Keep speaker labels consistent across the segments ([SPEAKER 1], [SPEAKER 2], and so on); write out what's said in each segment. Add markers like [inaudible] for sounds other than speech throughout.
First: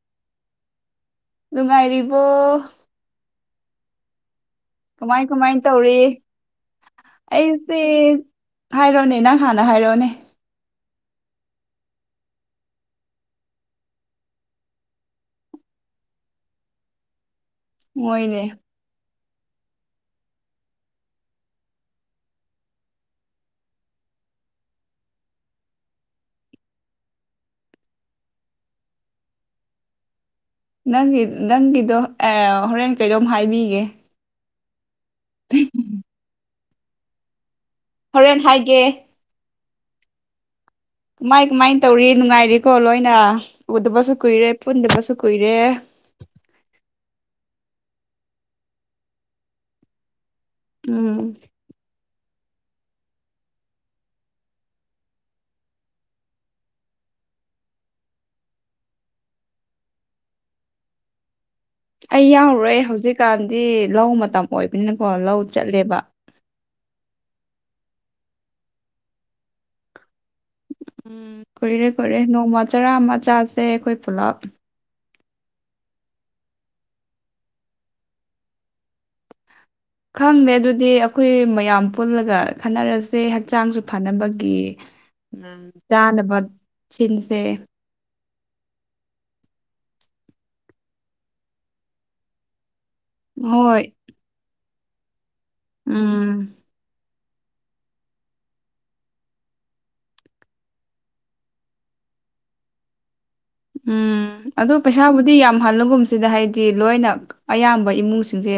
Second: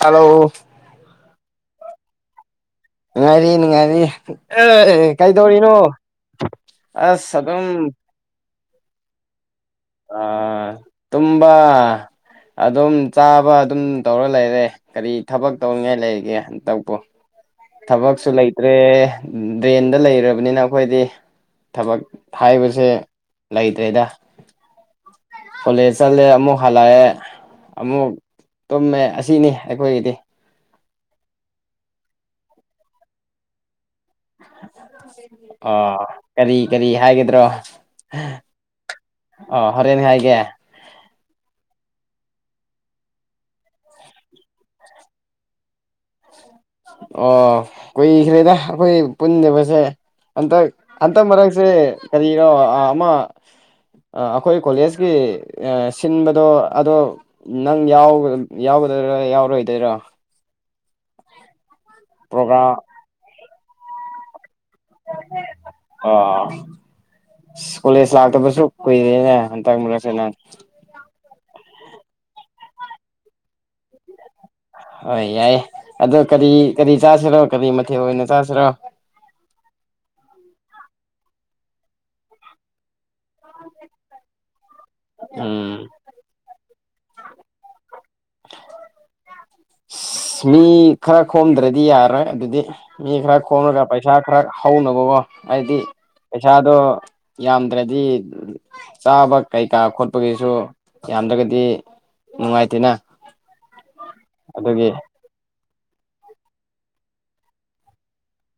[SPEAKER 1] Hello
[SPEAKER 2] ꯅꯨꯡꯉꯥꯏꯔꯤꯕꯣ
[SPEAKER 1] ꯅꯨꯡꯉꯥꯏꯔꯤ ꯅꯨꯡꯉꯥꯏꯔꯤ ꯑꯦ
[SPEAKER 2] ꯀꯃꯥꯏ ꯀꯃꯥꯏ
[SPEAKER 1] ꯀꯩꯗꯧꯔꯤꯅꯣ
[SPEAKER 2] ꯇꯧꯔꯤ
[SPEAKER 1] ꯑꯁ ꯑꯗꯨꯝ
[SPEAKER 2] ꯑꯩꯁꯦ ꯍꯥꯏꯔꯣꯅꯦ ꯅꯪ ꯍꯥꯟꯅ ꯍꯥꯏꯔꯛꯑꯣꯅꯦ
[SPEAKER 1] ꯑꯥ ꯇꯨꯝꯕ ꯑꯗꯨꯝ ꯆꯥꯕ ꯑꯗꯨꯝ ꯇꯧꯔ ꯂꯩꯔꯦ ꯀꯔꯤ ꯊꯕꯛ ꯇꯧꯅꯤꯡꯉꯥꯏ ꯂꯩꯔꯤꯒꯦ ꯍꯟꯇꯛꯄꯨ ꯊꯕꯛꯁꯨ
[SPEAKER 2] ꯃꯣꯏꯅꯦ
[SPEAKER 1] ꯂꯩꯇ꯭ꯔꯦ ꯗ꯭ꯔꯦꯟꯗ ꯂꯩꯔꯕꯅꯤꯅ ꯑꯩꯈꯣꯏꯗꯤ ꯊꯕꯛ ꯍꯥꯏꯕꯁꯦ ꯂꯩꯇ꯭ꯔꯦꯗ ꯀꯣꯂꯦꯖ ꯆꯠꯂꯦ ꯑꯃꯨꯛ ꯍꯜꯂꯛꯑꯦ ꯑꯃꯨꯛ ꯇꯨꯝꯃꯦ ꯑꯁꯤꯅꯤ ꯑꯩꯈꯣꯏꯒꯤꯗꯤ
[SPEAKER 2] ꯅꯪꯒꯤ ꯅꯪꯒꯤꯗꯣ ꯍꯣꯔꯦꯟ ꯀꯩꯗꯣꯝ ꯍꯥꯏꯕꯤꯒꯦ
[SPEAKER 1] ꯑ ꯀꯔꯤ ꯀꯔꯤ ꯍꯥꯏꯒꯗ꯭ꯔꯣ
[SPEAKER 2] ꯍꯣꯔꯦꯟ ꯍꯥꯏꯒꯦ
[SPEAKER 1] ꯑꯣ ꯍꯣꯔꯦꯟ ꯍꯥꯏꯒꯦ
[SPEAKER 2] ꯀꯃꯥꯏ ꯀꯃꯥꯏꯅ ꯇꯧꯔꯤ ꯅꯨꯡꯉꯥꯏꯔꯤꯀꯣ ꯂꯣꯏꯅ ꯎꯗꯕꯁꯨ ꯀꯨꯏꯔꯦ ꯄꯨꯟꯗꯕꯁꯨ ꯀꯨꯏꯔꯦ
[SPEAKER 1] ꯑꯣ ꯀꯨꯏꯈ꯭ꯔꯦꯗ ꯑꯩꯈꯣꯏ ꯄꯨꯟꯗꯕꯁꯦ ꯍꯟꯇꯛ
[SPEAKER 2] ꯎꯝ
[SPEAKER 1] ꯍꯟꯇꯛ ꯃꯔꯛꯁꯦ ꯀꯔꯤꯅꯣ ꯑꯃ ꯑꯩꯈꯣꯏ ꯀꯣꯂꯦꯖꯀꯤ ꯁꯤꯟꯕꯗꯣ ꯑꯗꯣ ꯅꯪ ꯌꯥꯎꯒꯗꯣꯏꯔ ꯌꯥꯎꯔꯣꯏꯗꯣꯏꯔꯥ
[SPEAKER 2] ꯑꯩ
[SPEAKER 1] ꯄ꯭ꯔꯣꯒ꯭ꯔꯥꯝ
[SPEAKER 2] ꯌꯥꯎꯔꯨꯔꯣꯏ꫰ꯍꯧꯖꯤꯛꯀꯥꯟꯗꯤ ꯂꯧ ꯃꯇꯝ ꯑꯣꯏꯕꯅꯤꯅꯀꯣ ꯂꯧ ꯆꯠꯂꯦꯕ
[SPEAKER 1] ꯑ ꯀꯣꯂꯦꯖ ꯂꯥꯛꯇꯕꯁꯨ ꯀꯨꯏꯔꯦꯅꯦ ꯍꯟꯇꯛ ꯃꯔꯛꯁꯦ ꯅꯒ
[SPEAKER 2] ꯎꯝ ꯀꯨꯏꯔꯦ ꯀꯨꯏꯔꯦ ꯅꯣꯡꯃ ꯆꯔꯥ ꯃ ꯆꯥꯁꯦ ꯑꯩꯈꯣꯏ ꯄꯨꯂꯞ
[SPEAKER 1] ꯍꯣꯏ ꯌꯥꯏ ꯑꯗꯣ ꯀꯔꯤ ꯀꯔꯤ ꯆꯥꯁꯤꯔꯣ ꯀꯔꯤ ꯃꯊꯦꯜ ꯑꯣꯏꯅ ꯆꯥꯁꯤꯔꯣ
[SPEAKER 2] ꯈꯪꯗꯦ ꯑꯗꯨꯗꯤ ꯑꯩꯈꯣꯏ ꯃꯌꯥꯝ ꯄꯨꯜꯂꯒ ꯈꯟꯅꯔꯁꯦ ꯍꯛꯆꯥꯡꯁꯨ ꯐꯅꯕꯒꯤ ꯎꯝ ꯆꯥꯅꯕ ꯁꯤꯟꯁꯦ
[SPEAKER 1] ꯏꯁ ꯃꯤ ꯈꯔ ꯈꯣꯝꯗ꯭ꯔꯗꯤ ꯌꯥꯔꯣꯏ ꯑꯗꯨꯗꯤ ꯃꯤ ꯈꯔ ꯈꯣꯝꯂꯒ
[SPEAKER 2] ꯍꯣꯏ
[SPEAKER 1] ꯄꯩꯁꯥ ꯈꯔ ꯍꯧꯅꯕꯀꯣ ꯍꯥꯏꯗꯤ
[SPEAKER 2] ꯎꯝ
[SPEAKER 1] ꯄꯩꯁꯥꯗꯣ ꯌꯥꯝꯗ꯭ꯔꯗꯤ ꯆꯥꯕ ꯀꯩꯀꯥ ꯈꯣꯠꯄꯒꯤꯁꯨ ꯌꯥꯝꯗ꯭ꯔꯒꯗꯤ ꯅꯨꯡꯉꯥꯏꯇꯦꯅ
[SPEAKER 2] ꯎꯝ ꯑꯗꯣ
[SPEAKER 1] ꯑꯗꯨꯒꯤ
[SPEAKER 2] ꯄꯩꯁꯥꯕꯨꯗꯤ ꯌꯥꯝ ꯍꯜꯂꯒꯨꯝꯁꯤꯗ ꯍꯥꯏꯗꯤ ꯑꯌꯥꯝꯕ ꯏꯃꯨꯡꯁꯤꯡꯁꯦ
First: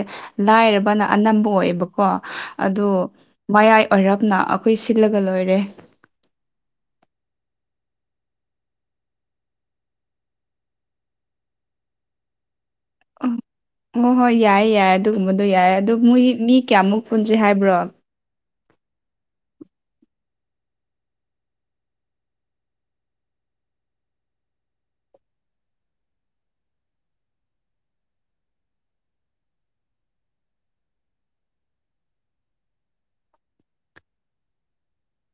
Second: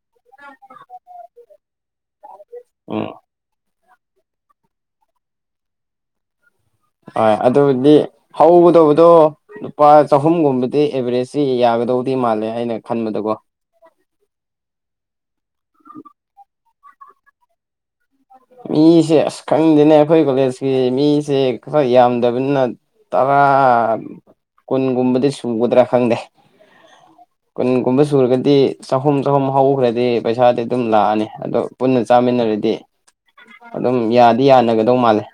[SPEAKER 2] ꯂꯥꯏꯔꯕꯅ ꯑꯅꯝꯕ ꯑꯣꯏꯌꯦꯕꯀꯣ ꯑꯗꯨ
[SPEAKER 1] ꯎꯝ
[SPEAKER 2] ꯃꯌꯥꯏ ꯑꯣꯏꯔꯞꯅ ꯑꯩꯈꯣꯏ ꯁꯤꯜꯂꯒ ꯂꯣꯏꯔꯦ
[SPEAKER 1] ꯍꯣꯏ ꯑꯗꯨꯗꯤ ꯍꯧꯒꯗꯧꯕꯗꯣ ꯂꯨꯄꯥ ꯆꯍꯨꯝꯒꯨꯝꯕꯗꯤ ꯑꯦꯚꯔꯦꯖꯁꯤ ꯌꯥꯒꯗꯧꯗꯤ ꯃꯥꯜꯂꯦ ꯑꯩꯅ ꯈꯟꯕꯗꯀꯣ
[SPEAKER 2] ꯍꯣꯏ ꯍꯣꯏ ꯌꯥꯏꯌꯦ ꯌꯥꯏ ꯑꯗꯨꯒꯨꯝꯕꯗꯣ ꯌꯥꯏ ꯑꯗꯨ ꯃꯣꯏ ꯃꯤ ꯀꯌꯥꯃꯨꯛ ꯄꯨꯟꯁꯤ ꯍꯥꯏꯕ꯭ꯔꯣ
[SPEAKER 1] ꯃꯤꯁꯦ ꯑꯁ ꯈꯪꯗꯦꯅꯦ ꯑꯩꯈꯣꯏ ꯀꯣꯂꯦꯖꯀꯤ ꯃꯤꯁꯦ ꯈꯔ ꯌꯥꯝꯗꯕꯅꯤꯅ ꯇꯔꯥ ꯀꯨꯟꯒꯨꯝꯕꯗꯤ ꯁꯨꯒꯗ꯭ꯔꯥ ꯈꯪꯗꯦ ꯀꯨꯟꯒꯨꯝꯕ ꯁꯨꯔꯒꯗꯤ ꯆꯍꯨꯝ ꯆꯍꯨꯝ ꯍꯧꯈ꯭ꯔꯗꯤ ꯄꯩꯁꯥꯗꯤ ꯑꯗꯨꯝ ꯂꯥꯛꯑꯅꯤ ꯑꯗꯣ ꯄꯨꯟꯅ ꯆꯥꯃꯤꯟꯅꯔꯗꯤ ꯑꯗꯨꯝ ꯌꯥꯗꯤ ꯌꯥꯅꯒꯗꯧ ꯃꯥꯜꯂꯦ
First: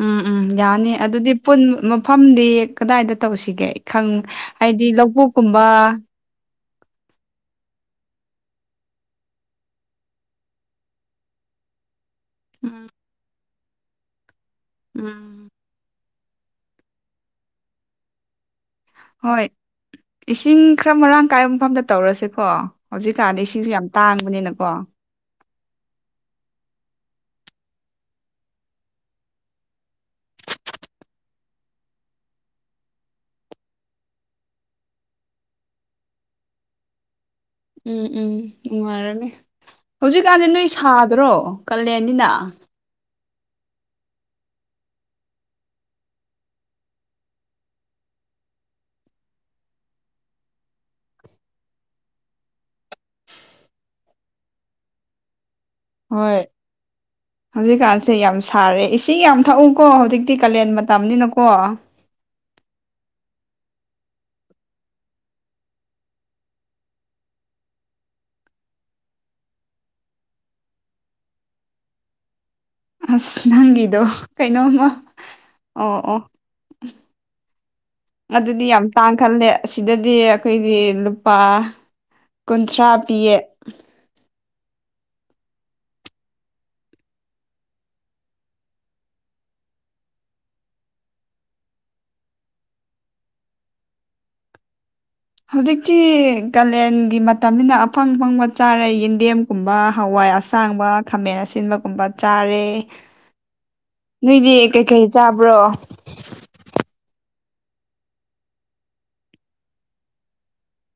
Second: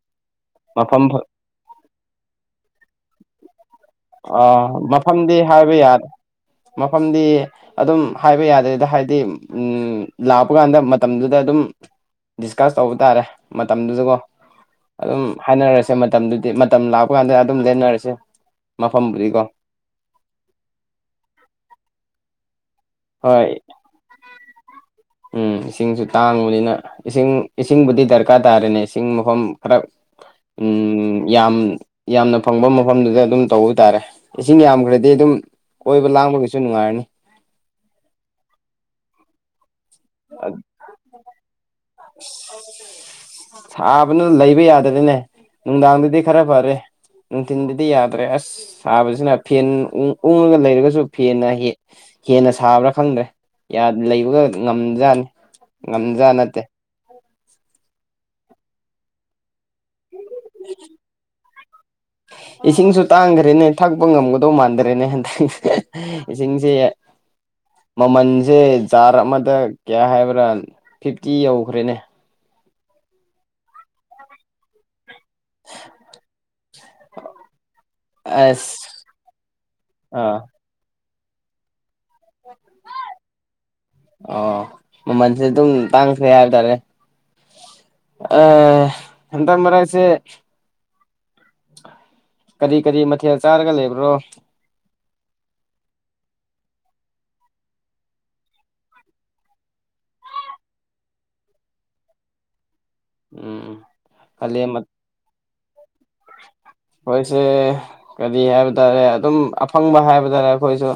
[SPEAKER 2] ꯎꯝ ꯎꯝ ꯌꯥꯅꯤ
[SPEAKER 1] ꯃꯐꯝ
[SPEAKER 2] ꯑꯗꯨꯗꯤ ꯄꯨꯟ ꯃꯐꯝꯗꯤ ꯀꯗꯥꯏꯗ ꯇꯧꯁꯤꯒꯦ ꯈꯪ
[SPEAKER 1] ꯑꯥ
[SPEAKER 2] ꯍꯥꯏꯗꯤ
[SPEAKER 1] ꯃꯐꯝꯗꯤ
[SPEAKER 2] ꯂꯧꯕꯨꯛꯀꯨꯝꯕ
[SPEAKER 1] ꯍꯥꯏꯕ ꯌꯥꯗꯦ ꯃꯐꯝꯗꯤ ꯑꯗꯨꯝ ꯍꯥꯏꯕ ꯌꯥꯗꯦꯗ ꯍꯥꯏꯗꯤ ꯎꯝ ꯂꯥꯛꯄ ꯀꯥꯟꯗ ꯃꯇꯝꯗꯨꯗ ꯑꯗꯨꯝ ꯗꯤꯁꯀ
[SPEAKER 2] ꯎꯝ
[SPEAKER 1] ꯇꯧꯕ ꯇꯥꯔꯦ ꯃꯇꯝꯗꯨꯗꯀꯣ ꯑꯗꯨꯝ
[SPEAKER 2] ꯎꯝ
[SPEAKER 1] ꯍꯥꯏꯅꯔꯁꯦ ꯃꯇꯝꯗꯨꯗꯤ ꯃꯇꯝ ꯂꯥꯛꯄ ꯀꯥꯟꯗ ꯑꯗꯨꯝ ꯂꯦꯟꯅꯔꯁꯦ ꯃꯐꯝꯕꯨꯗꯤꯀꯣ
[SPEAKER 2] ꯍꯣꯏ ꯏꯁꯤꯡ ꯈꯔ ꯃꯔꯥꯡ ꯀꯥꯏꯕ ꯃꯐꯝꯗ ꯇꯧꯔꯁꯦꯀꯣ ꯍꯧꯖꯤꯛꯀꯥꯟꯗꯤ
[SPEAKER 1] ꯍꯣꯏ
[SPEAKER 2] ꯏꯁꯤꯡꯁꯨ ꯌꯥꯝ ꯇꯥꯡꯕꯅꯤꯅꯀꯣ
[SPEAKER 1] ꯎꯝ ꯏꯁꯤꯡꯁꯨ ꯇꯥꯡꯕꯅꯤꯅ ꯏꯁꯤꯡ ꯏꯁꯤꯡꯕꯨꯗꯤ ꯗꯔꯀꯥꯔ ꯇꯥꯗꯦꯅꯦ ꯏꯁꯤꯡ ꯃꯐꯝ ꯈꯔ ꯎꯝ ꯌꯥꯝ ꯌꯥꯝꯅ ꯐꯪꯕ ꯃꯐꯝꯗꯨꯗ ꯑꯗꯨꯝ ꯇꯧꯕ ꯇꯥꯔꯦ ꯏꯁꯤꯡ ꯌꯥꯝꯈ꯭ꯔꯗꯤ ꯑꯗꯨꯝ ꯀꫭꯏꯕ ꯂꯥꯡꯕꯒꯤꯁꯨ ꯅꯨꯡꯉꯥꯏꯔꯅꯤ
[SPEAKER 2] ꯎꯝ ꯎꯝ ꯅꯨꯡꯉꯥꯏꯔꯅꯤ ꯍꯧꯖꯤꯛꯀꯥꯟꯗꯤ ꯅꯣꯏ ꯁꯥꯗ꯭ꯔꯣ ꯀꯂꯦꯟꯅꯤꯅ
[SPEAKER 1] ꯍ [inaudible] ꯁꯥꯕꯅ ꯂꯩꯕ ꯌꯥꯗ꯭ꯔꯦꯅꯦ ꯅꯨꯡꯗꯥꯡꯗꯗꯤ ꯈ꯭ꯔ ꯐ꯭ꯔꯦ ꯅꯨꯡꯊꯤꯟꯗꯗꯤ ꯌꯥꯗ꯭ꯔꯦ ꯑꯁ ꯁꯥꯕꯁꯤꯅ ꯐꯦꯟ ꯎꯡ ꯎꯡꯉꯒ ꯂꯩꯔꯒꯁꯨ ꯐꯦꯟꯅ ꯍꯦꯛ ꯍꯦꯟꯅ ꯁꯥꯕ꯭ꯔꯥ ꯈꯪꯗ꯭ꯔꯦ ꯌꯥ ꯂꯩꯕꯒ ꯉꯝꯖꯥꯠꯅꯤ ꯉꯝꯖꯥꯠ
[SPEAKER 2] ꯍꯣꯏ
[SPEAKER 1] ꯅꯠꯇꯦ
[SPEAKER 2] ꯍꯧꯖꯤꯛꯀꯥꯟꯁꯦ ꯌꯥꯝ ꯁꯥꯔꯦ ꯏꯁꯤꯡ ꯌꯥꯝ ꯊꯛꯎꯀꯣ ꯍꯧꯖꯤꯛ ꯇꯤ ꯀꯥꯂꯦꯟ ꯃꯇꯝꯅꯤꯅꯀꯣ
[SPEAKER 1] ꯏꯁꯤꯡꯁꯨ ꯇꯥꯡꯈ꯭ꯔꯦꯅꯦ ꯊꯛꯄ ꯉꯝꯒꯗꯧ ꯃꯥꯟꯗ꯭ꯔꯦꯅꯦ ꯍꯟꯗꯛ ꯍꯦ ꯍꯦ ꯏꯁꯤꯡꯁꯦ ꯃꯃꯟꯁꯦ ꯖꯥꯔ ꯑꯃꯗ ꯀꯌꯥ ꯍꯥꯏꯕ꯭ꯔꯥ ꯐꯤꯐꯇꯤ ꯌꯧꯈ꯭ꯔꯦꯅꯦ
[SPEAKER 2] ꯑꯁ ꯅꯪꯒꯤꯗꯣ ꯀꯩꯅꯣꯃ ꯑꯣ ꯑꯣ [unintelligible] ꯑꯗꯨꯗꯤ ꯌꯥꯝ
[SPEAKER 1] ꯑꯁ
[SPEAKER 2] ꯇꯥꯡ ꯈꯠꯂꯦ ꯑꯁꯤꯗꯗꯤ
[SPEAKER 1] ꯑꯥ
[SPEAKER 2] ꯑꯩꯈꯣꯏꯗꯤ ꯂꯨꯄꯥ ꯀꯨꯟꯊ꯭ꯔꯥ ꯄꯤꯌꯦ
[SPEAKER 1] ꯑꯣ ꯃꯃꯜꯁꯦ ꯑꯗꯨꯝ ꯇꯥꯡꯈ꯭ꯔꯦ ꯍꯥꯏꯕ ꯇꯥꯔꯦ ꯑꯥ ꯍꯟꯗꯛ ꯃꯔꯛꯁꯦ ꯀ꯭ꯔꯤ ꯀ꯭ꯔꯤ ꯃꯊꯦꯜ ꯆꯥꯔꯒ ꯂꯩꯕ꯭ꯔꯣ
[SPEAKER 2] ꯍꯧꯖꯤꯛꯇꯤ ꯀꯥꯂꯦꯟꯒꯤ ꯃꯇꯝꯅꯤꯅ ꯑꯐꯪ ꯑꯐꯪꯕ ꯆꯥꯔꯦ ꯌꯦꯟꯗꯦꯝ ꯒꯨꯝꯕ ꯍꯋꯥꯏ ꯑꯁꯥꯡꯕ ꯈꯥꯃꯦꯟ ꯑꯁꯤꯟꯕꯒꯨꯝꯕ ꯆꯥꯔꯦ
[SPEAKER 1] ꯎꯝ
[SPEAKER 2] ꯅꯣꯏꯗꯤ
[SPEAKER 1] ꯀꯥꯂꯦꯟ
[SPEAKER 2] ꯀꯩꯀꯩ ꯆꯥꯕ꯭ꯔꯣ
[SPEAKER 1] [inaudible] ꯑꯩꯈꯣꯏꯁꯦ ꯀꯔꯤ ꯍꯥꯏꯕ ꯇꯥꯔꯦ ꯑꯗꯨꯝ ꯑꯐꯪꯕ ꯍꯥꯏꯕ ꯇꯥꯔꯦ ꯑꯩꯈꯣꯏꯁꯨ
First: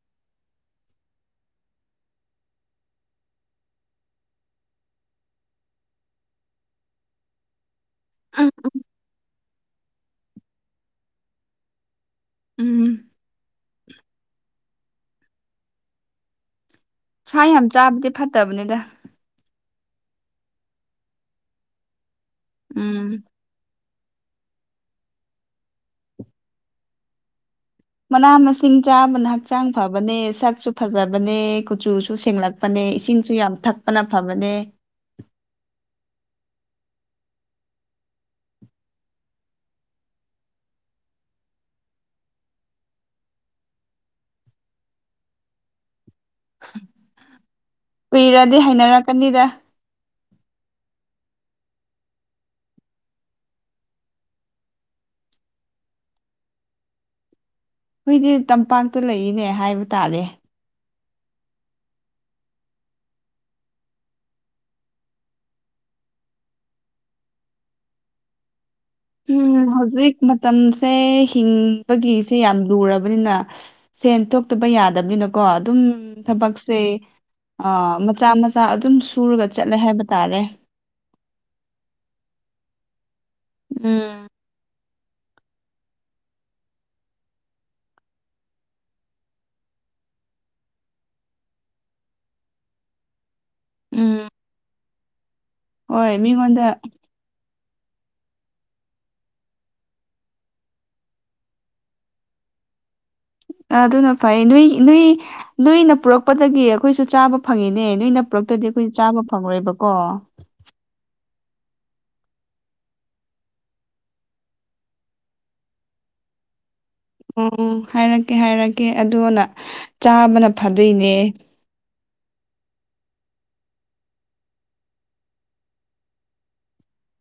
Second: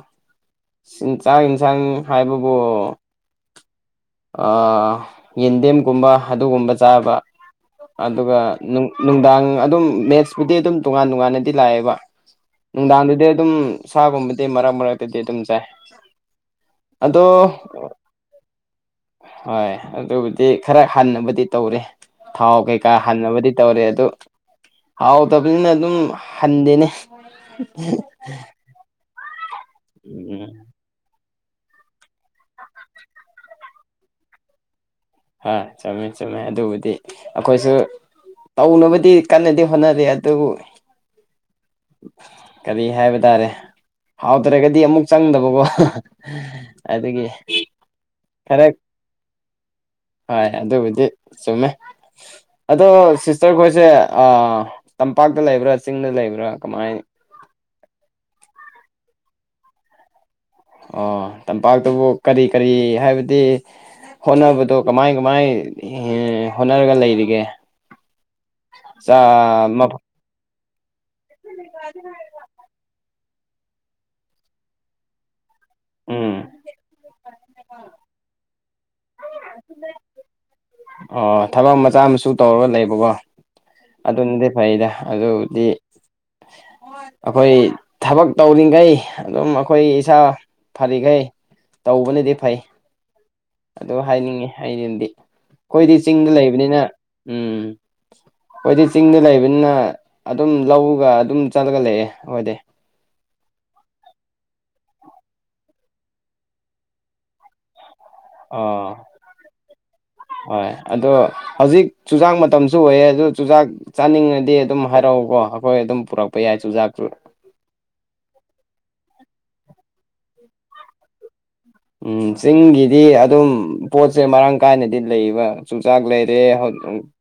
[SPEAKER 1] ꯆꯤꯟ ꯆꯥꯛ ꯌꯦꯟꯁꯥꯡ ꯍꯥꯏꯕꯕꯨ ꯌꯦꯟꯗꯦꯝꯒꯨꯝꯕ ꯑꯗꯨꯒꯨꯝꯕ ꯆꯥꯕ ꯑꯗꯨꯒ ꯅꯨꯡꯗꯥꯡ ꯑꯗꯨꯝ ꯃꯦꯛꯠꯁꯄꯨꯗꯤ ꯑꯗꯨꯝ ꯇꯣꯉꯥꯟ ꯇꯣꯉꯥꯟꯅꯗꯤ ꯂꯥꯛꯑꯦꯕ
[SPEAKER 2] ꯎꯝ
[SPEAKER 1] ꯅꯨꯡꯗꯥꯡꯗꯗꯤ ꯑꯗꯨꯝ ꯁꯥꯒꯨꯝꯕꯗꯤ ꯃꯔꯛ ꯃꯔꯛꯇꯗꯤ ꯑꯗꯨꯝ ꯆꯥꯏ
[SPEAKER 2] ꯁꯥ
[SPEAKER 1] ꯑꯗꯣ
[SPEAKER 2] ꯌꯥꯝ ꯆꯥꯕꯗꯤ ꯐꯠꯇꯕꯅꯤꯗ
[SPEAKER 1] ꯍꯣꯏ ꯑꯗꯨꯕꯨꯗꯤ ꯈꯔ ꯍꯟꯅꯕꯨꯗꯤ ꯇꯧꯔꯦ ꯊꯥꯎ ꯀꯩꯀꯥ
[SPEAKER 2] ꯎꯝ
[SPEAKER 1] ꯍꯟꯅꯕꯗꯤ ꯇꯧꯔꯦ ꯑꯗꯨ ꯍꯥꯎꯇꯕꯅꯤꯅ ꯑꯗꯨꯝ ꯍꯟꯗꯦꯅꯦ
[SPEAKER 2] ꯃꯅꯥ ꯃꯁꯤꯡ ꯆꯥꯕꯅ ꯍꯛꯆꯥꯡ ꯐꯕꯅꯦ
[SPEAKER 1] ꯎꯝ
[SPEAKER 2] ꯁꯛꯁꯨ ꯐꯖꯕ ꯐꯕꯅꯦ ꯀꯨꯆꯨꯁꯨ ꯁꯦꯡꯂꯛꯄꯅꯦ ꯏꯁꯤꯡꯁꯨ ꯌꯥꯝ ꯊꯛꯄꯅ ꯐꯕꯅꯦ
[SPEAKER 1] ꯍ ꯆꯨꯝꯃꯦ ꯆꯨꯝꯃꯦ ꯑꯗꯨꯕꯨꯗꯤ ꯑꯩꯈꯣꯏꯁꯨ ꯇꯧꯅꯕꯗꯤ ꯀꯟꯅꯗꯤ ꯍꯣꯠꯅꯔꯤ ꯑꯗꯨꯕꯨ ꯀꯔꯤ ꯍꯥꯏꯕ ꯇꯥꯔꯦ ꯍꯥꯎꯗ꯭ꯔꯒꯗꯤ ꯑꯃꯨꯛ ꯆꯪꯗꯕꯀꯣ ꯑꯗꯒꯤ ꯐꯔ
[SPEAKER 2] ꯅꯩꯔꯛꯀꯅꯤꯗ
[SPEAKER 1] ꯍꯣꯏ ꯑꯗꯨꯕꯨꯗꯤ ꯆꯨꯝꯃꯦ ꯑꯗꯣ ꯁꯤꯁꯇꯔ ꯈꯣꯏꯁꯦ ꯇꯝꯄꯥꯛꯇ ꯂꯩꯕ꯭ꯔꯥ ꯆꯤꯡꯗ ꯂꯩꯕ꯭ꯔꯥ ꯀꯃꯥꯏ
[SPEAKER 2] ꯑꯩꯈꯣꯏꯗꯤ ꯇꯝꯄꯥꯛꯇ ꯂꯩꯔꯤꯅꯦ ꯍꯥꯏꯕ ꯇꯥꯔꯦ
[SPEAKER 1] ꯑꯣ ꯇꯝꯄꯥꯛꯇꯕꯨ ꯀꯔꯤ ꯀꯔꯤ ꯍꯥꯏꯕꯗꯤ ꯍꯣꯠꯅꯕꯗꯣ ꯀꯃꯥꯏ ꯀꯃꯥꯏ ꯍꯣꯠꯅꯔꯒ ꯂꯩꯔꯤꯒꯦ
[SPEAKER 2] ꯎꯝ
[SPEAKER 1] [unintelligible]
[SPEAKER 2] ꯍꯧꯖꯤꯛ ꯃꯇꯝꯁꯦ ꯍꯤꯡꯕꯒꯤꯁꯦ ꯌꯥꯝ ꯂꯨꯔꯕꯅꯤꯅ ꯁꯦꯟ ꯊꯣꯛꯇꯕ ꯌꯥꯗꯕꯅꯤꯅꯀꯣ ꯑꯗꯨꯝ
[SPEAKER 1] ꯎꯝ
[SPEAKER 2] ꯊꯕꯛꯁꯦ ꯃꯆꯥ ꯃꯆꯥ ꯑꯗꯨꯝ ꯁꯨꯔꯒ ꯆꯠꯂꯦ ꯍꯥꯏꯕ ꯇꯥꯔꯦ
[SPEAKER 1] ꯑꯣ ꯊꯕꯛ ꯃꯆꯥ ꯃꯁꯨ ꯇꯧꯔꯒ ꯂꯩꯕꯀꯣ
[SPEAKER 2] ꯎꯝ
[SPEAKER 1] ꯑꯗꯨꯅꯗꯤ ꯐꯩꯗ ꯑꯗꯨ ꯗꯤ ꯑꯩꯈꯣꯏ ꯊꯕꯛ ꯇꯧꯔꯤꯈꯩ ꯑꯗꯨꯝ ꯑꯩꯈꯣꯏ ꯏꯁꯥ ꯐꯔꯤꯈꯩ ꯇꯧꯕꯅꯗꯤ ꯐꯩ ꯑꯗꯨ
[SPEAKER 2] ꯎꯝ
[SPEAKER 1] ꯍꯥꯏꯅꯤꯡꯉꯤ ꯑꯩꯅꯗꯤ ꯑꯩꯈꯣꯏꯗꯤ
[SPEAKER 2] ꯍꯣꯏ
[SPEAKER 1] ꯆꯤꯡꯗ
[SPEAKER 2] ꯃꯤꯉꯣꯟꯗ
[SPEAKER 1] ꯂꯩꯕꯅꯤꯅ ꯎꯝ ꯍꯣꯏꯗꯤ ꯆꯤꯡꯗ ꯂꯩꯕꯅꯤꯅ ꯑꯗꯨꯝ ꯂꯧꯒ ꯑꯗꯨꯝ ꯆꯠꯂꯒ ꯂꯩꯑꯦ ꯍꯣꯏꯗ
[SPEAKER 2] ꯑꯗꯨꯅ ꯐꯩ ꯅꯣꯏ ꯅꯣꯏ ꯅꯣꯏꯅ ꯄꯨꯔꯛꯄꯗꯒꯤ ꯑꯩꯈꯣꯏꯁꯨ ꯆꯥꯕ ꯐꯪꯉꯤꯅꯦ ꯅꯣꯏꯅ ꯄꯨ꯭ꯔꯛꯇꯗꯤ
[SPEAKER 1] ꯑꯥ
[SPEAKER 2] ꯑꯩꯈꯣꯏ ꯆꯥꯕ ꯐꯪꯉꯣꯏꯕꯀꯣ
[SPEAKER 1] ꯍꯣꯏ ꯑꯗꯣ ꯍꯧꯖꯤꯛ ꯆꯨꯖꯥꯛ ꯃꯇꯝꯁꯨ ꯑꯣꯏꯌꯦ ꯑꯗꯨ ꯆꯨꯖꯥꯛ ꯆꯥꯅꯤꯡꯉꯗꯤ ꯑꯗꯨꯝ ꯍꯥꯏꯔꯛꯎꯀꯣ ꯑꯩꯈꯣꯏ ꯑꯗꯨꯝ ꯄꯨꯔꯛꯄ ꯌꯥꯏ ꯆꯨꯖꯥꯛꯁꯨ
[SPEAKER 2] ꯑꯣ ꯍꯥꯏꯔꯛꯀꯦ ꯍꯥꯏꯔꯛꯀꯦ ꯑꯗꯨꯅ ꯆꯥꯕꯅ ꯐꯗꯣꯏꯅꯦ
[SPEAKER 1] ꯎꯝ ꯆꯤꯡꯒꯤꯗꯤ ꯑꯗꯨꯝ ꯄꯣꯠꯁꯦ ꯃꯔꯥꯡ ꯀꯥꯏꯅꯗꯤ ꯂꯩꯕ ꯆꯨꯆꯥꯛ ꯂꯩꯔꯦ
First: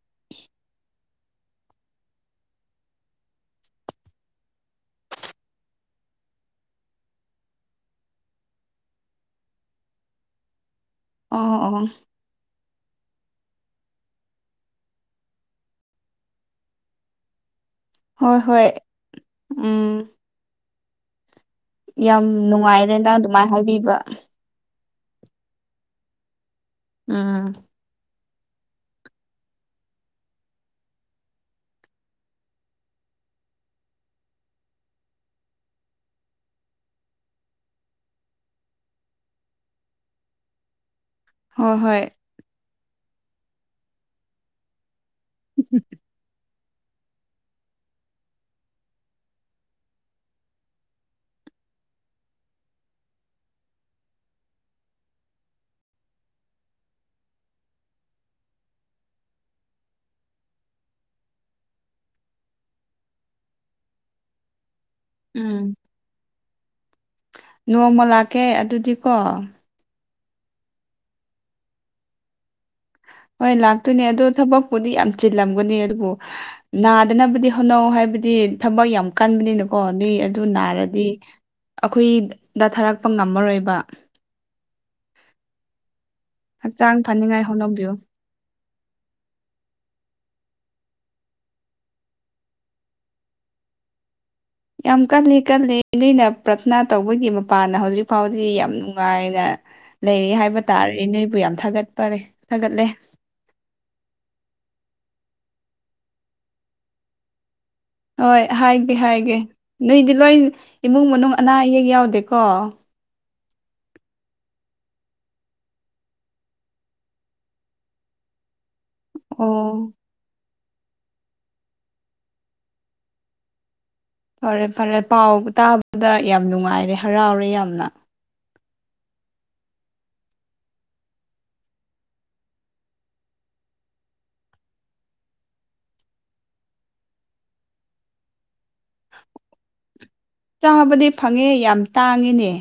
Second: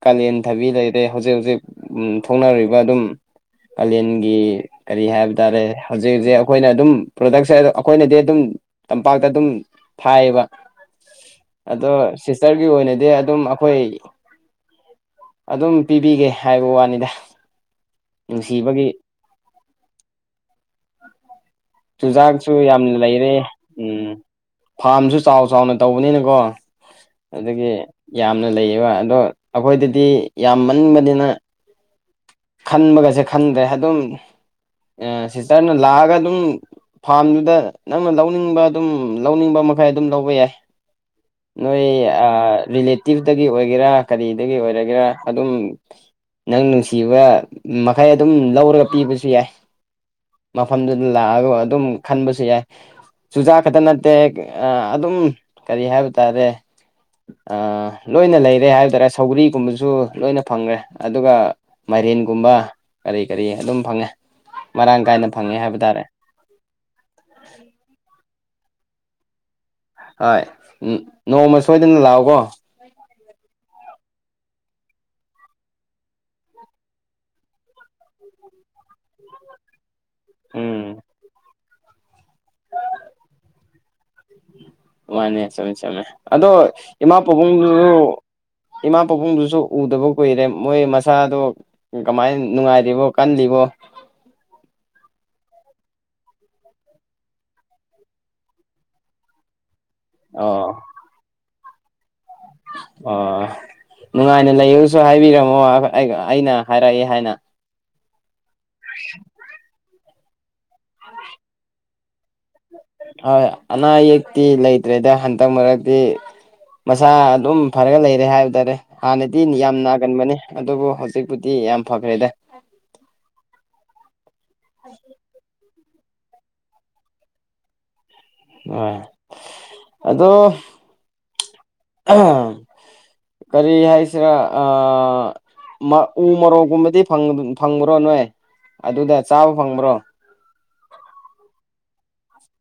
[SPEAKER 1] ꯀꯥꯂꯦꯟ ꯊꯕꯤ ꯂꯩꯔꯦ ꯍꯧꯖꯤꯛ ꯍꯧꯖꯤꯛ ꯊꯣꯛꯅꯔꯤꯕ ꯑꯗꯨꯝ ꯀꯥꯂꯦꯟꯒꯤ ꯀꯔꯤ ꯍꯥꯏꯕ ꯇꯥꯔꯦ ꯍꯧꯖꯤꯛ ꯍꯧꯖꯤꯛ ꯑꯩꯈꯣꯏꯅ ꯑꯗꯨꯝ ꯄ꯭ꯔꯣꯗꯛꯁꯦ ꯑꯩꯈꯣꯏꯅꯗꯤ ꯑꯗꯨꯝ ꯇꯝꯄꯥꯛ ꯑꯗꯨꯝ ꯐꯥꯏꯌꯦꯕ
[SPEAKER 2] ꯑꯣ ꯑꯣ
[SPEAKER 1] ꯑꯗꯣ ꯁꯤꯁꯇꯔꯒꯤ ꯑꯣꯏꯅꯗꯤ ꯑꯗꯨꯝ ꯑꯩꯈꯣꯏ ꯑꯗꯨꯝ ꯄꯤꯕꯤꯒꯦ ꯍꯥꯏꯕ ꯋꯥꯅꯤꯗ
[SPEAKER 2] ꯍꯣꯏ ꯍꯣꯏ
[SPEAKER 1] ꯅꯨꯡꯁꯤꯕꯒꯤ
[SPEAKER 2] ꯎꯝ ꯌꯥꯝ
[SPEAKER 1] ꯆꯨꯖꯥꯛꯁꯨ ꯌꯥꯝꯅ
[SPEAKER 2] ꯅꯨꯡꯉꯥꯏꯔꯦ ꯅꯪ
[SPEAKER 1] ꯂꯩꯔꯦ
[SPEAKER 2] ꯑꯗꯨꯃꯥꯏꯅ ꯍꯥꯏꯕꯤꯕ
[SPEAKER 1] ꯎꯝ ꯐꯥꯔꯝꯁꯨ ꯆꯥꯎ ꯆꯥꯎꯅ ꯇꯧꯕꯅꯤꯅꯀꯣ
[SPEAKER 2] ꯎꯝ
[SPEAKER 1] ꯑꯗꯨꯒꯤ ꯌꯥꯝꯅ ꯂꯩꯌꯦꯕ ꯑꯗꯣ ꯑꯩꯈꯣꯏꯗꯗꯤ ꯌꯥꯝ ꯃꯟꯕꯅꯤꯅ ꯈꯟꯕꯒꯁꯦ ꯈꯟꯗ꯭ꯔꯦ ꯑꯗꯨꯝ ꯁꯤꯁꯇꯔꯅ ꯂꯥꯛꯑꯒ ꯑꯗꯨꯝ ꯐꯥꯔꯝꯗꯨꯗ ꯅꯪꯅ ꯂꯧꯅꯤꯡꯕ ꯑꯗꯨꯝ ꯂꯧꯅꯤꯡꯕ ꯃꯈꯩ ꯑꯗꯨꯝ ꯂꯧꯕ ꯌꯥꯏ
[SPEAKER 2] ꯍꯣꯏ
[SPEAKER 1] ꯅꯣꯏ
[SPEAKER 2] ꯍꯣꯏ
[SPEAKER 1] ꯔꯤꯂꯦꯇꯤꯞꯇꯒꯤ ꯑꯣꯏꯒꯦꯔꯥ ꯀꯔꯤꯗꯒꯤ ꯑꯣꯏꯔꯒꯦꯔꯥ ꯑꯗꯨꯝ ꯅꯪ ꯅꯨꯡꯁꯤꯕ ꯃꯈꯩ ꯑꯗꯨꯝ ꯂꯧꯔꯒ ꯄꯤꯕꯁꯨ ꯌꯥꯏ ꯃꯐꯝꯗꯨꯗ ꯂꯥꯛꯑꯒ ꯑꯗꯨꯝ ꯈꯟꯕꯁꯨ ꯌꯥꯏ ꯆꯨꯖꯥꯛ ꯈꯛꯇ ꯅꯠꯇꯦ ꯑꯗꯨꯝ ꯀꯔꯤ ꯍꯥꯏꯕ ꯇꯥꯔꯦ ꯑ ꯂꯣꯏꯅ ꯂꯩꯔꯦ ꯍꯥꯏꯕ ꯇꯔꯦ ꯁꯧꯒ꯭ꯔꯤꯒꯨꯝꯕꯁꯨ ꯂꯣꯏꯅ ꯐꯪꯈ꯭ꯔꯦ ꯑꯗꯨꯒ ꯃꯥꯏꯔꯦꯟꯒꯨꯝꯕ ꯀꯔꯤ-ꯀꯔꯤ ꯑꯗꯨꯝ ꯐꯪꯉꯦ ꯃꯔꯥꯡ ꯀꯥꯏꯅ ꯐꯪꯉꯦ
[SPEAKER 2] ꯎꯝ
[SPEAKER 1] ꯍꯥꯏꯕ ꯇꯥꯔꯦ
[SPEAKER 2] ꯅꯣꯡꯃ ꯂꯥꯛꯀꯦ ꯑꯗꯨꯗꯤꯀꯣ
[SPEAKER 1] ꯍꯣꯏ, ꯅꯣꯡꯃ ꯁꯣꯏꯗꯅ ꯂꯥꯛꯎꯀꯣ
[SPEAKER 2] ꯍꯣꯏ ꯂꯥꯛꯇꯣꯏꯅꯦ ꯑꯗꯨ ꯊꯕꯛꯄꯨꯗꯤ ꯌꯥꯝ ꯆꯤꯜꯂꯝꯒꯅꯤ ꯑꯗꯨꯕꯨ ꯅꯥꯗꯅꯕꯗꯤ ꯍꯣꯟꯅꯧ ꯍꯥꯏꯕꯗꯤ ꯊꯕꯛ ꯌꯥꯝ ꯀꯟꯒꯅꯤꯅ ꯀꯣ ꯅꯣꯏ ꯑꯗꯨ
[SPEAKER 1] ꯎꯝ
[SPEAKER 2] ꯅꯥꯔꯗꯤ ꯑꯩꯈꯣꯏꯗ ꯊꯥꯔꯛꯄ ꯉꯝꯃꯔꯣꯏꯕ
[SPEAKER 1] ꯃꯥꯅꯦ ꯆꯨꯝꯃꯤ ꯆꯨꯝꯃꯤ, ꯑꯗꯣ
[SPEAKER 2] ꯍꯛꯆꯥꯡ
[SPEAKER 1] ꯏꯃꯥ
[SPEAKER 2] ꯐꯅꯤꯡꯉꯥꯏ
[SPEAKER 1] ꯄꯥꯕꯨꯡꯗꯨ
[SPEAKER 2] ꯍꯣꯠꯅꯕꯤꯌꯨ
[SPEAKER 1] ꯏꯃꯥ ꯄꯥꯕꯨꯡꯗꯨꯁꯨ ꯎꯗꯕ ꯀꯨꯏꯔꯦ ꯃꯣꯏ ꯃꯁꯥꯗꯣ ꯀꯃꯥꯏꯅ ꯅꯨꯡꯉꯥꯏꯔꯤꯕꯣ ꯀꯜꯂꯤꯕꯣ
[SPEAKER 2] ꯌꯥꯝ ꯀꯜꯂꯤ ꯀꯜꯂꯤ ꯅꯣꯏꯅ ꯄ꯭ꯔꯊꯅꯥ ꯇꯧꯕꯒꯤ ꯃꯄꯥꯟꯅ ꯍꯧꯖꯤꯛ ꯐꯥꯎꯗꯤ ꯌꯥꯝ ꯅꯨꯡꯉꯥꯏꯅ ꯂꯩꯔꯤ ꯍꯥꯏꯕ
[SPEAKER 1] ꯑꯣ
[SPEAKER 2] ꯇꯥꯔꯦ ꯅꯣꯏꯕꯨ ꯌꯥꯝ ꯊꯥꯒꯠꯄꯔꯦ ꯊꯥꯒꯠꯂꯦ
[SPEAKER 1] ꯑꯣ ꯅꯨꯡꯉꯥꯏꯅ ꯂꯩꯌꯣꯁꯨ ꯍꯥꯏꯕꯤꯔꯝꯃꯣ ꯑꯩꯅ ꯍꯥꯏꯔꯛꯑꯦ ꯍꯥꯏꯅ
[SPEAKER 2] ꯍꯣꯏ ꯍꯥꯏꯒꯦ ꯍꯥꯏꯒꯦ ꯅꯣꯏꯗꯤ ꯂꯣꯏ ꯏꯃꯨꯡ ꯃꯅꯨꯡ ꯑꯅꯥ ꯑꯌꯦꯛ ꯌꯥꯎꯗꯦꯀꯣ
[SPEAKER 1] ꯍꯣꯏ ꯑꯅꯥ ꯑꯌꯦꯛꯇꯤ ꯂꯩꯇ꯭ꯔꯦꯗ ꯍꯟꯗꯛ ꯃꯔꯛꯇꯤ ꯃꯁꯥ ꯑꯗꯨꯝ ꯐꯔꯒ ꯂꯩꯔꯦ ꯍꯥꯏꯕ ꯇꯥꯔꯦ ꯍꯥꯟꯅꯗꯤ
[SPEAKER 2] ꯑꯣ
[SPEAKER 1] ꯌꯥꯝ ꯅꯥꯒꯟꯕꯅꯦ ꯑꯗꯨꯕꯨ ꯍꯧꯖꯤꯛꯄꯨꯗꯤ ꯌꯥꯝ ꯐꯈ꯭ꯔꯦꯗ
[SPEAKER 2] ꯐꯔꯦ ꯐꯔꯦ ꯄꯥꯎ ꯇꯥꯕꯗ ꯌꯥꯝ ꯅꯨꯡꯉꯥꯏꯔꯦ ꯍꯔꯥꯎꯔꯦ ꯌꯥꯝꯅ
[SPEAKER 1] ꯑ ꯑꯗꯣ [unintelligible] ꯀꯔꯤ ꯍꯥꯏꯁꯤꯔꯥ ꯑ ꯎ ꯃꯣꯔꯣꯛꯀꯨꯝꯕꯗꯤ ꯐꯪꯕ꯭ꯔꯣ ꯅꯣꯏ ꯑꯗꯨꯗ ꯆꯥꯕ ꯐꯪꯕ꯭ꯔꯣ
[SPEAKER 2] ꯆꯥꯕꯗꯤ ꯐꯪꯉꯦ ꯌꯥꯝ ꯇꯥꯡꯉꯤꯅꯦ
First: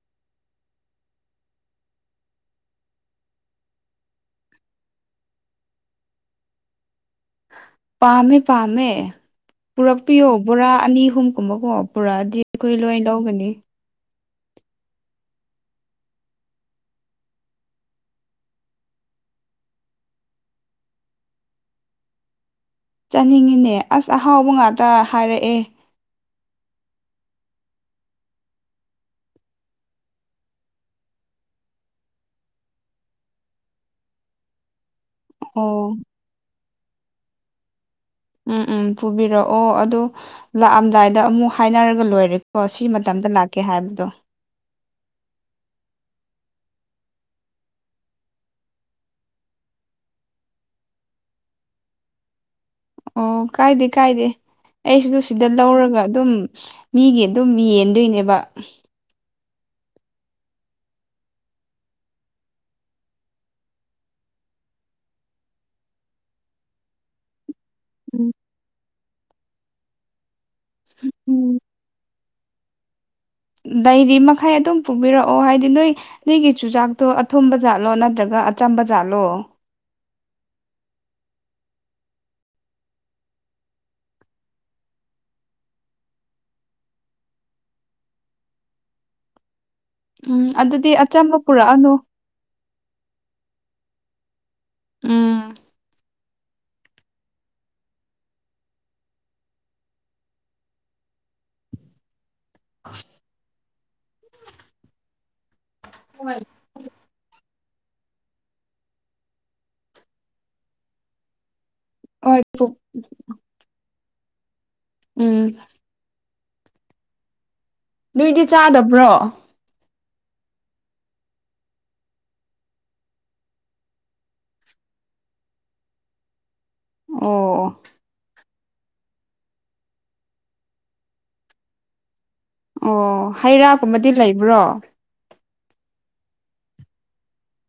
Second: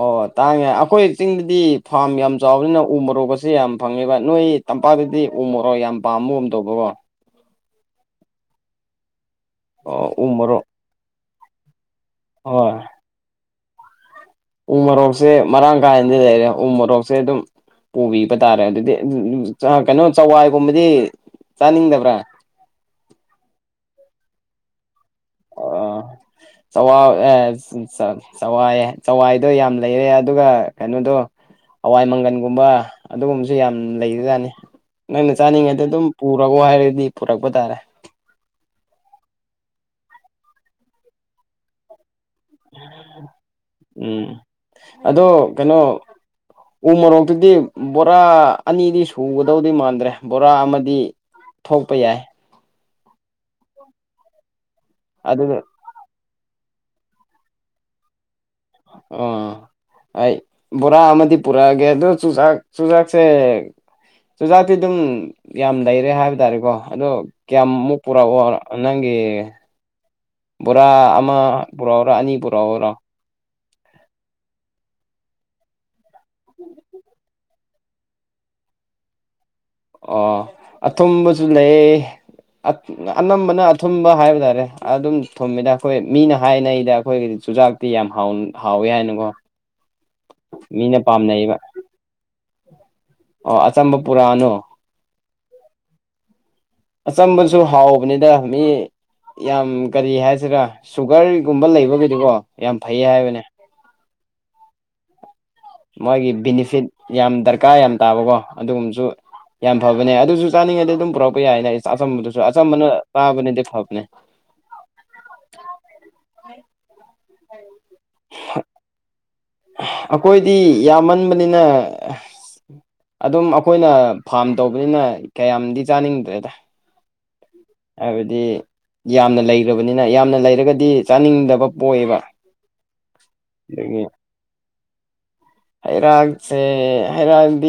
[SPEAKER 1] ꯑꯣ ꯇꯥꯡꯉꯦ, ꯑꯩꯈꯣꯏ ꯆꯤꯡꯗꯗꯤ ꯐꯥꯝ ꯌꯥꯝ ꯆꯥꯎꯕꯅꯤꯅ ꯎ ꯃꯣꯔꯣꯛꯀꯁꯦ ꯌꯥꯝ ꯐꯪꯉꯦꯕ ꯅꯣꯏ ꯇꯝꯄꯥꯛꯗꯗꯤ ꯎꯃꯣꯔꯣꯛ ꯌꯥꯝ ꯄꯥꯝꯕ ꯎꯝ ꯇꯧꯕꯣ ꯀꯣꯏꯠ
[SPEAKER 2] ꯄꯥꯝꯃꯦ-ꯄꯥꯝꯃꯦ
[SPEAKER 1] ꯑꯣ ꯎ
[SPEAKER 2] ꯄꯨꯔꯛꯄꯤꯌꯣ
[SPEAKER 1] ꯃꯣꯔꯣꯛ
[SPEAKER 2] ꯕꯣꯔꯥ ꯑꯅꯤ ꯑꯍꯨꯝꯒꯨꯝꯕꯀꯣ ꯄꯨꯔꯛꯑꯗꯤ ꯑꯩꯈꯣꯏ ꯂꯣꯏꯅ ꯂꯧꯒꯅꯤ
[SPEAKER 1] ꯎꯃꯣꯔꯣꯛꯁꯦ ꯃꯔꯥꯡ ꯀꯥꯏꯅꯗꯤ ꯂꯩꯔꯦ ꯎ ꯃꯣꯔꯣꯛꯁꯦ ꯑꯗꯨꯝ ꯄꯨꯣꯕꯤꯕ ꯇꯥꯔꯦ ꯑꯗꯨꯗꯤ ꯀꯩꯅꯣ ꯆꯋꯥꯏꯒꯨꯝꯕꯗꯤ ꯆꯥꯅꯤꯡꯗꯕ꯭ꯔꯥ
[SPEAKER 2] ꯆꯅꯤꯡꯉꯤꯅꯦ ꯑꯁ ꯑꯍꯥꯎꯕ ꯉꯥꯛꯇ ꯍꯥꯏꯔꯛꯑꯦ
[SPEAKER 1] ꯑ ꯆꯋꯥ [inaudible] ꯆꯋꯥꯏ ꯆꯋꯥꯏꯗꯣ ꯌꯥꯝ ꯂꯩꯔꯦ ꯑꯗꯨꯒ ꯀꯩꯅꯣꯗꯣ ꯍꯋꯥꯏ ꯃꯪꯒꯟꯒꯨꯝꯕ ꯑꯗꯨꯒꯨꯝꯕꯁꯨ ꯌꯥꯝ ꯂꯩꯕꯖꯥꯅꯤ ꯅꯪꯅ ꯆꯥꯅꯤꯡꯉꯗꯤ
[SPEAKER 2] ꯑꯣ
[SPEAKER 1] ꯑꯗꯨꯝ ꯄꯨꯔꯑꯣ ꯍꯥꯏꯔꯗꯤ ꯄꯨꯔꯛꯄ ꯇꯥꯔꯦ
[SPEAKER 2] ꯎꯝ ꯎꯝ ꯄꯨꯕꯤꯔꯛꯑꯣ ꯑꯗꯣ ꯂꯥꯛꯑꯝꯗꯥꯏꯗ ꯑꯃꯨꯛ ꯍꯥꯏꯅꯔꯒ ꯂꯣꯏꯔꯦ ꯑꯣ ꯁꯤ ꯃꯇꯝꯗ ꯂꯥꯛꯀꯦ ꯍꯥꯏꯕꯗꯣ
[SPEAKER 1] ꯎꯝ ꯑꯗꯣ ꯀꯩꯅꯣ ꯎ ꯃꯣꯔꯣꯛꯇꯨꯗꯤ ꯕꯣꯔꯥ ꯑꯅꯤꯗꯤ ꯁꯨꯒꯗꯧꯗꯤ ꯃꯥꯟꯗ꯭ꯔꯦ ꯕꯣꯔꯥ ꯑꯃꯗꯤ ꯊꯣꯛꯄ ꯌꯥꯏ
[SPEAKER 2] ꯑꯣ ꯀꯥꯏꯗꯦ ꯀꯥꯏꯗꯦ ꯑꯩꯖꯨ ꯁꯤꯗ
[SPEAKER 1] ꯑꯗꯨꯒ
[SPEAKER 2] ꯂꯧꯔꯒ ꯑꯗꯨꯝ ꯃꯤꯒꯤ ꯑꯗꯨꯝ ꯌꯦꯟꯗꯣꯏꯅꯦꯕ
[SPEAKER 1] ꯑꯥ ꯑꯩ ꯕꯣꯔꯥ ꯑꯃꯗꯤ ꯄꯨꯔꯛꯑꯒꯦ ꯑꯗꯨ ꯆꯨꯖꯥꯛ ꯆꯨꯖꯥꯛꯁꯦ ꯆꯨꯖꯥꯛꯇꯤ ꯑꯗꯨꯝ ꯌꯥꯝ ꯂꯩꯔꯦ ꯍꯥꯏꯕ ꯇꯥꯔꯦꯀꯣ ꯑꯗꯣ ꯀꯌꯥꯃꯨꯛ
[SPEAKER 2] ꯎꯝ
[SPEAKER 1] ꯄꯨꯔꯛꯑꯣ ꯅꯪꯒꯤ ꯕꯣꯔꯥ ꯑꯃ
[SPEAKER 2] ꯎꯝ
[SPEAKER 1] ꯄꯨꯔꯛꯎꯔꯣ ꯑꯅꯤ ꯄꯨꯔꯛꯎꯔꯣ
[SPEAKER 2] ꯗꯩꯔꯤ ꯃꯈꯩ ꯑꯗꯨꯝ ꯄꯨꯕꯤꯔꯛꯑꯣ ꯍꯥꯏꯗꯤ ꯅꯣꯏ ꯅꯣꯏꯒꯤ ꯆꯨꯖꯥꯛꯇꯣ ꯑꯊꯨꯝꯕ ꯖꯥꯠꯂꯣ ꯅꯠꯇ꯭ꯔꯒ ꯑꯆꯝꯕ ꯖꯥꯠꯂꯣ
[SPEAKER 1] ꯑꯣ ꯑꯊꯨꯝꯕꯁꯨ ꯂꯩ [inaudible] ꯑꯅꯝꯕꯅ ꯑꯊꯨꯝꯕ ꯍꯥꯏꯕ ꯇꯥꯔꯦ ꯑꯗꯨꯝ ꯊꯨꯝꯃꯤꯗ ꯑꯩꯈꯣꯏ ꯃꯤꯅ ꯍꯥꯏꯅꯩꯗ ꯑꯩꯈꯣꯏꯒꯤꯗꯤ ꯆꯨꯖꯥꯛ ꯇꯤ ꯌꯥꯝ ꯍꯥꯎꯋꯦ ꯍꯥꯏꯅꯀꯣ
[SPEAKER 2] ꯎꯝ ꯑꯗꯨꯗꯤ
[SPEAKER 1] ꯃꯤꯅ
[SPEAKER 2] ꯑꯆꯝꯕ
[SPEAKER 1] ꯄꯥꯝꯅꯩꯕ
[SPEAKER 2] ꯄꯨꯔꯛꯑꯅꯨ
[SPEAKER 1] ꯑꯣ ꯑꯆꯝꯕ ꯄꯨꯔꯥꯅꯣ
[SPEAKER 2] ꯎꯝ
[SPEAKER 1] ꯑꯆꯝꯕꯁꯨ ꯍꯥꯎꯕꯅꯤꯗ ꯃꯤ ꯌꯥꯝ ꯀꯔꯤ ꯍꯥꯏꯁꯤꯔꯥ ꯁꯨꯒꯔꯒꯨꯝꯕ ꯂꯩꯕꯒꯤꯗꯨꯀꯣ ꯌꯥꯝ ꯐꯩ ꯍꯥꯏꯕꯅꯦ
[SPEAKER 2] ꯎ
[SPEAKER 1] ꯃꯥꯒꯤ ꯕꯤꯅꯤꯐꯤꯠ꯫ ꯌꯥꯝ ꯗꯔꯀꯥꯔ ꯌꯥꯝ ꯇꯥꯕꯀꯣ ꯑꯗꯨꯒꯨꯝꯕꯁꯨ ꯌꯥꯝ ꯐꯕꯅꯦ ꯑꯗꯨꯁꯨ ꯆꯥꯅꯤꯡꯉꯗ ꯑꯗꯨꯝ ꯄꯨꯔꯛꯄ ꯌꯥꯏꯅ ꯑꯩ ꯑꯆꯝꯕꯗꯨꯁꯨ
[SPEAKER 2] ꯍꯣꯏ
[SPEAKER 1] ꯑꯆꯝꯕꯅ ꯆꯥꯕꯅꯤꯗꯤ ꯐꯥꯕꯅꯦ꯫
[SPEAKER 2] ꯎꯝ꯫ ꯅꯣꯏꯗꯤ ꯆꯥꯗꯕ꯭ꯔꯣ꯫
[SPEAKER 1] ꯑꯩꯈꯣꯏꯗꯤ ꯌꯥꯝꯃꯟꯕꯅꯤꯅ ꯑꯗꯨꯝ ꯑꯩꯈꯣꯏꯅ ꯐꯥꯝ ꯇꯧꯕꯅꯤꯅ ꯀꯌꯥꯝꯗꯤ ꯆꯥꯅꯤꯡꯗ꯭ꯔꯦꯗ꯫
[SPEAKER 2] ꯑꯣ ꯑꯣ꯫
[SPEAKER 1] ꯍꯥꯏꯕꯗꯤ ꯌꯥꯝꯅ ꯂꯩꯈ꯭ꯔꯕꯅꯤꯅ ꯌꯥꯝꯅ ꯂꯩꯔꯒꯗꯤ ꯆꯥꯅꯤꯡꯗꯕ ꯄꯣꯛꯑꯦꯕ꫰꫰
[SPEAKER 2] ꯑꯣ ꯍꯩꯔꯥꯒꯨꯝꯕꯗꯤ ꯂꯩꯕ꯭ꯔꯣ꯫
[SPEAKER 1] ꯍꯩꯔꯥꯡꯁꯦ ꯍꯩꯔꯥꯟꯗꯤ꯫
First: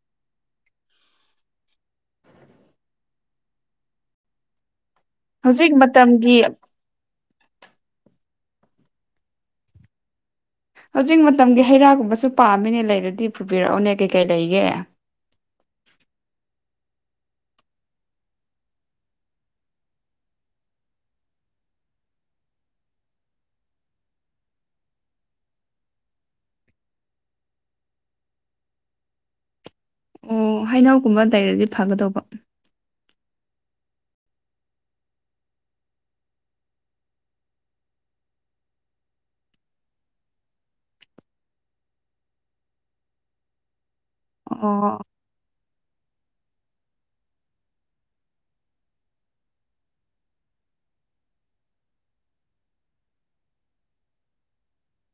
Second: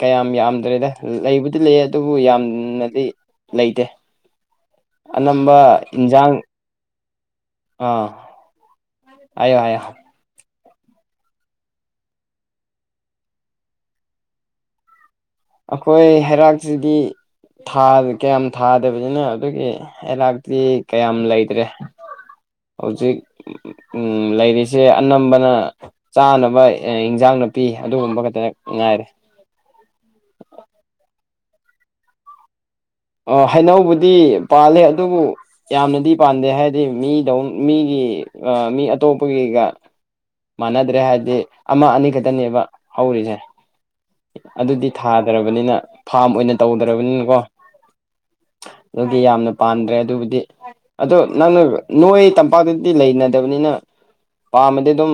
[SPEAKER 1] ꯀꯌꯥꯝ ꯌꯥꯝꯗ꯭ꯔꯦꯗ ꯂꯩꯕꯨꯗꯤ ꯂꯩ ꯑꯗꯨꯕꯨ ꯌꯥꯝꯅꯗꯤ ꯂꯩꯇꯦ꯫ ꯅꯝꯕ
[SPEAKER 2] ꯍꯧꯖꯤꯛ ꯃꯇꯝꯒꯤ
[SPEAKER 1] ꯏꯟꯖꯥꯡ꯫ ꯑꯥ ꯍꯥꯏꯌꯣ ꯍꯥꯏꯌꯣ꯫
[SPEAKER 2] ꯍꯧꯖꯤꯛ ꯃꯇꯝꯒꯤ ꯍꯩꯔꯥꯒꯨꯝꯕꯁꯨ ꯄꯥꯝꯃꯤꯅꯦ ꯂꯩꯔꯗꯤ ꯐꯨꯕꯤꯔꯛꯑꯣꯅꯦ ꯀꯩꯀꯩ ꯂꯩꯒꯦ꫰꫰
[SPEAKER 1] ꯑꯩꯈꯣꯏ ꯍꯩꯔꯥꯛꯁꯤꯗꯤ꯫ ꯊꯥ ꯀꯌꯥꯝ ꯊꯥꯗꯕꯅꯤꯅ ꯑꯗꯨꯒꯤ ꯍꯩꯔꯥꯛꯇꯤ ꯀꯌꯥꯝ ꯂꯩꯇ꯭ꯔꯦ꯫ ꯍꯧꯖꯤꯛ ꯎꯝ ꯂꯩꯔꯤꯁꯦ ꯑꯅꯝꯕꯅ ꯆꯥꯅꯕ ꯏꯟꯖꯥꯡ ꯅꯥꯄꯤ ꯑꯗꯨꯒꯨꯝꯕ ꯈꯛꯇ ꯉꯥꯏꯔꯦ꫰꫰
[SPEAKER 2] ꯑꯣ ꯍꯩꯅꯧꯒꯨꯝꯕ ꯂꯩꯔꯗꯤ ꯐꯒꯗꯧꯕ꯫
[SPEAKER 1] ꯑ ꯍꯩꯅꯧꯕꯨꯗꯤ ꯄꯥꯜꯂꯦ ꯑꯗꯨꯕꯨ ꯌꯥꯝꯅꯗꯤ ꯄꯥꯟꯗꯦ ꯍꯥꯏꯗꯤ ꯃꯤꯗꯧ ꯃꯤꯒꯤ ꯃꯤ ꯑꯇꯣꯞꯄꯒꯤꯒ꯫ ꯃꯥꯟꯅꯗ꯭ꯔꯦ ꯍꯥꯏꯗꯤ ꯑꯃ ꯑꯅꯤ ꯈꯛꯇꯅꯦꯕ ꯍꯧꯔꯤꯁꯦ
[SPEAKER 2] ꯑꯣ
[SPEAKER 1] ꯑꯗꯨꯗꯤ ꯊꯥ ꯐꯖꯔꯕꯅꯤꯅ ꯐꯥꯝ ꯑꯣꯏꯅ ꯇꯧꯗ꯭ꯔꯔꯕꯅꯤꯅꯀꯣ꯫ ꯑꯗꯨꯗꯤ ꯌꯥꯝꯅ ꯄꯥꯝꯗ꯭ꯔꯦ ꯑꯗꯨꯕꯨꯗꯤ꯫ ꯑꯗꯣ ꯅꯪꯅ ꯅꯣꯏ ꯇꯝꯄꯥꯛꯇꯗꯤ ꯂꯩꯅꯗꯕꯅꯤꯅ ꯄꯥꯝꯃꯗꯤ ꯑꯗꯨꯝ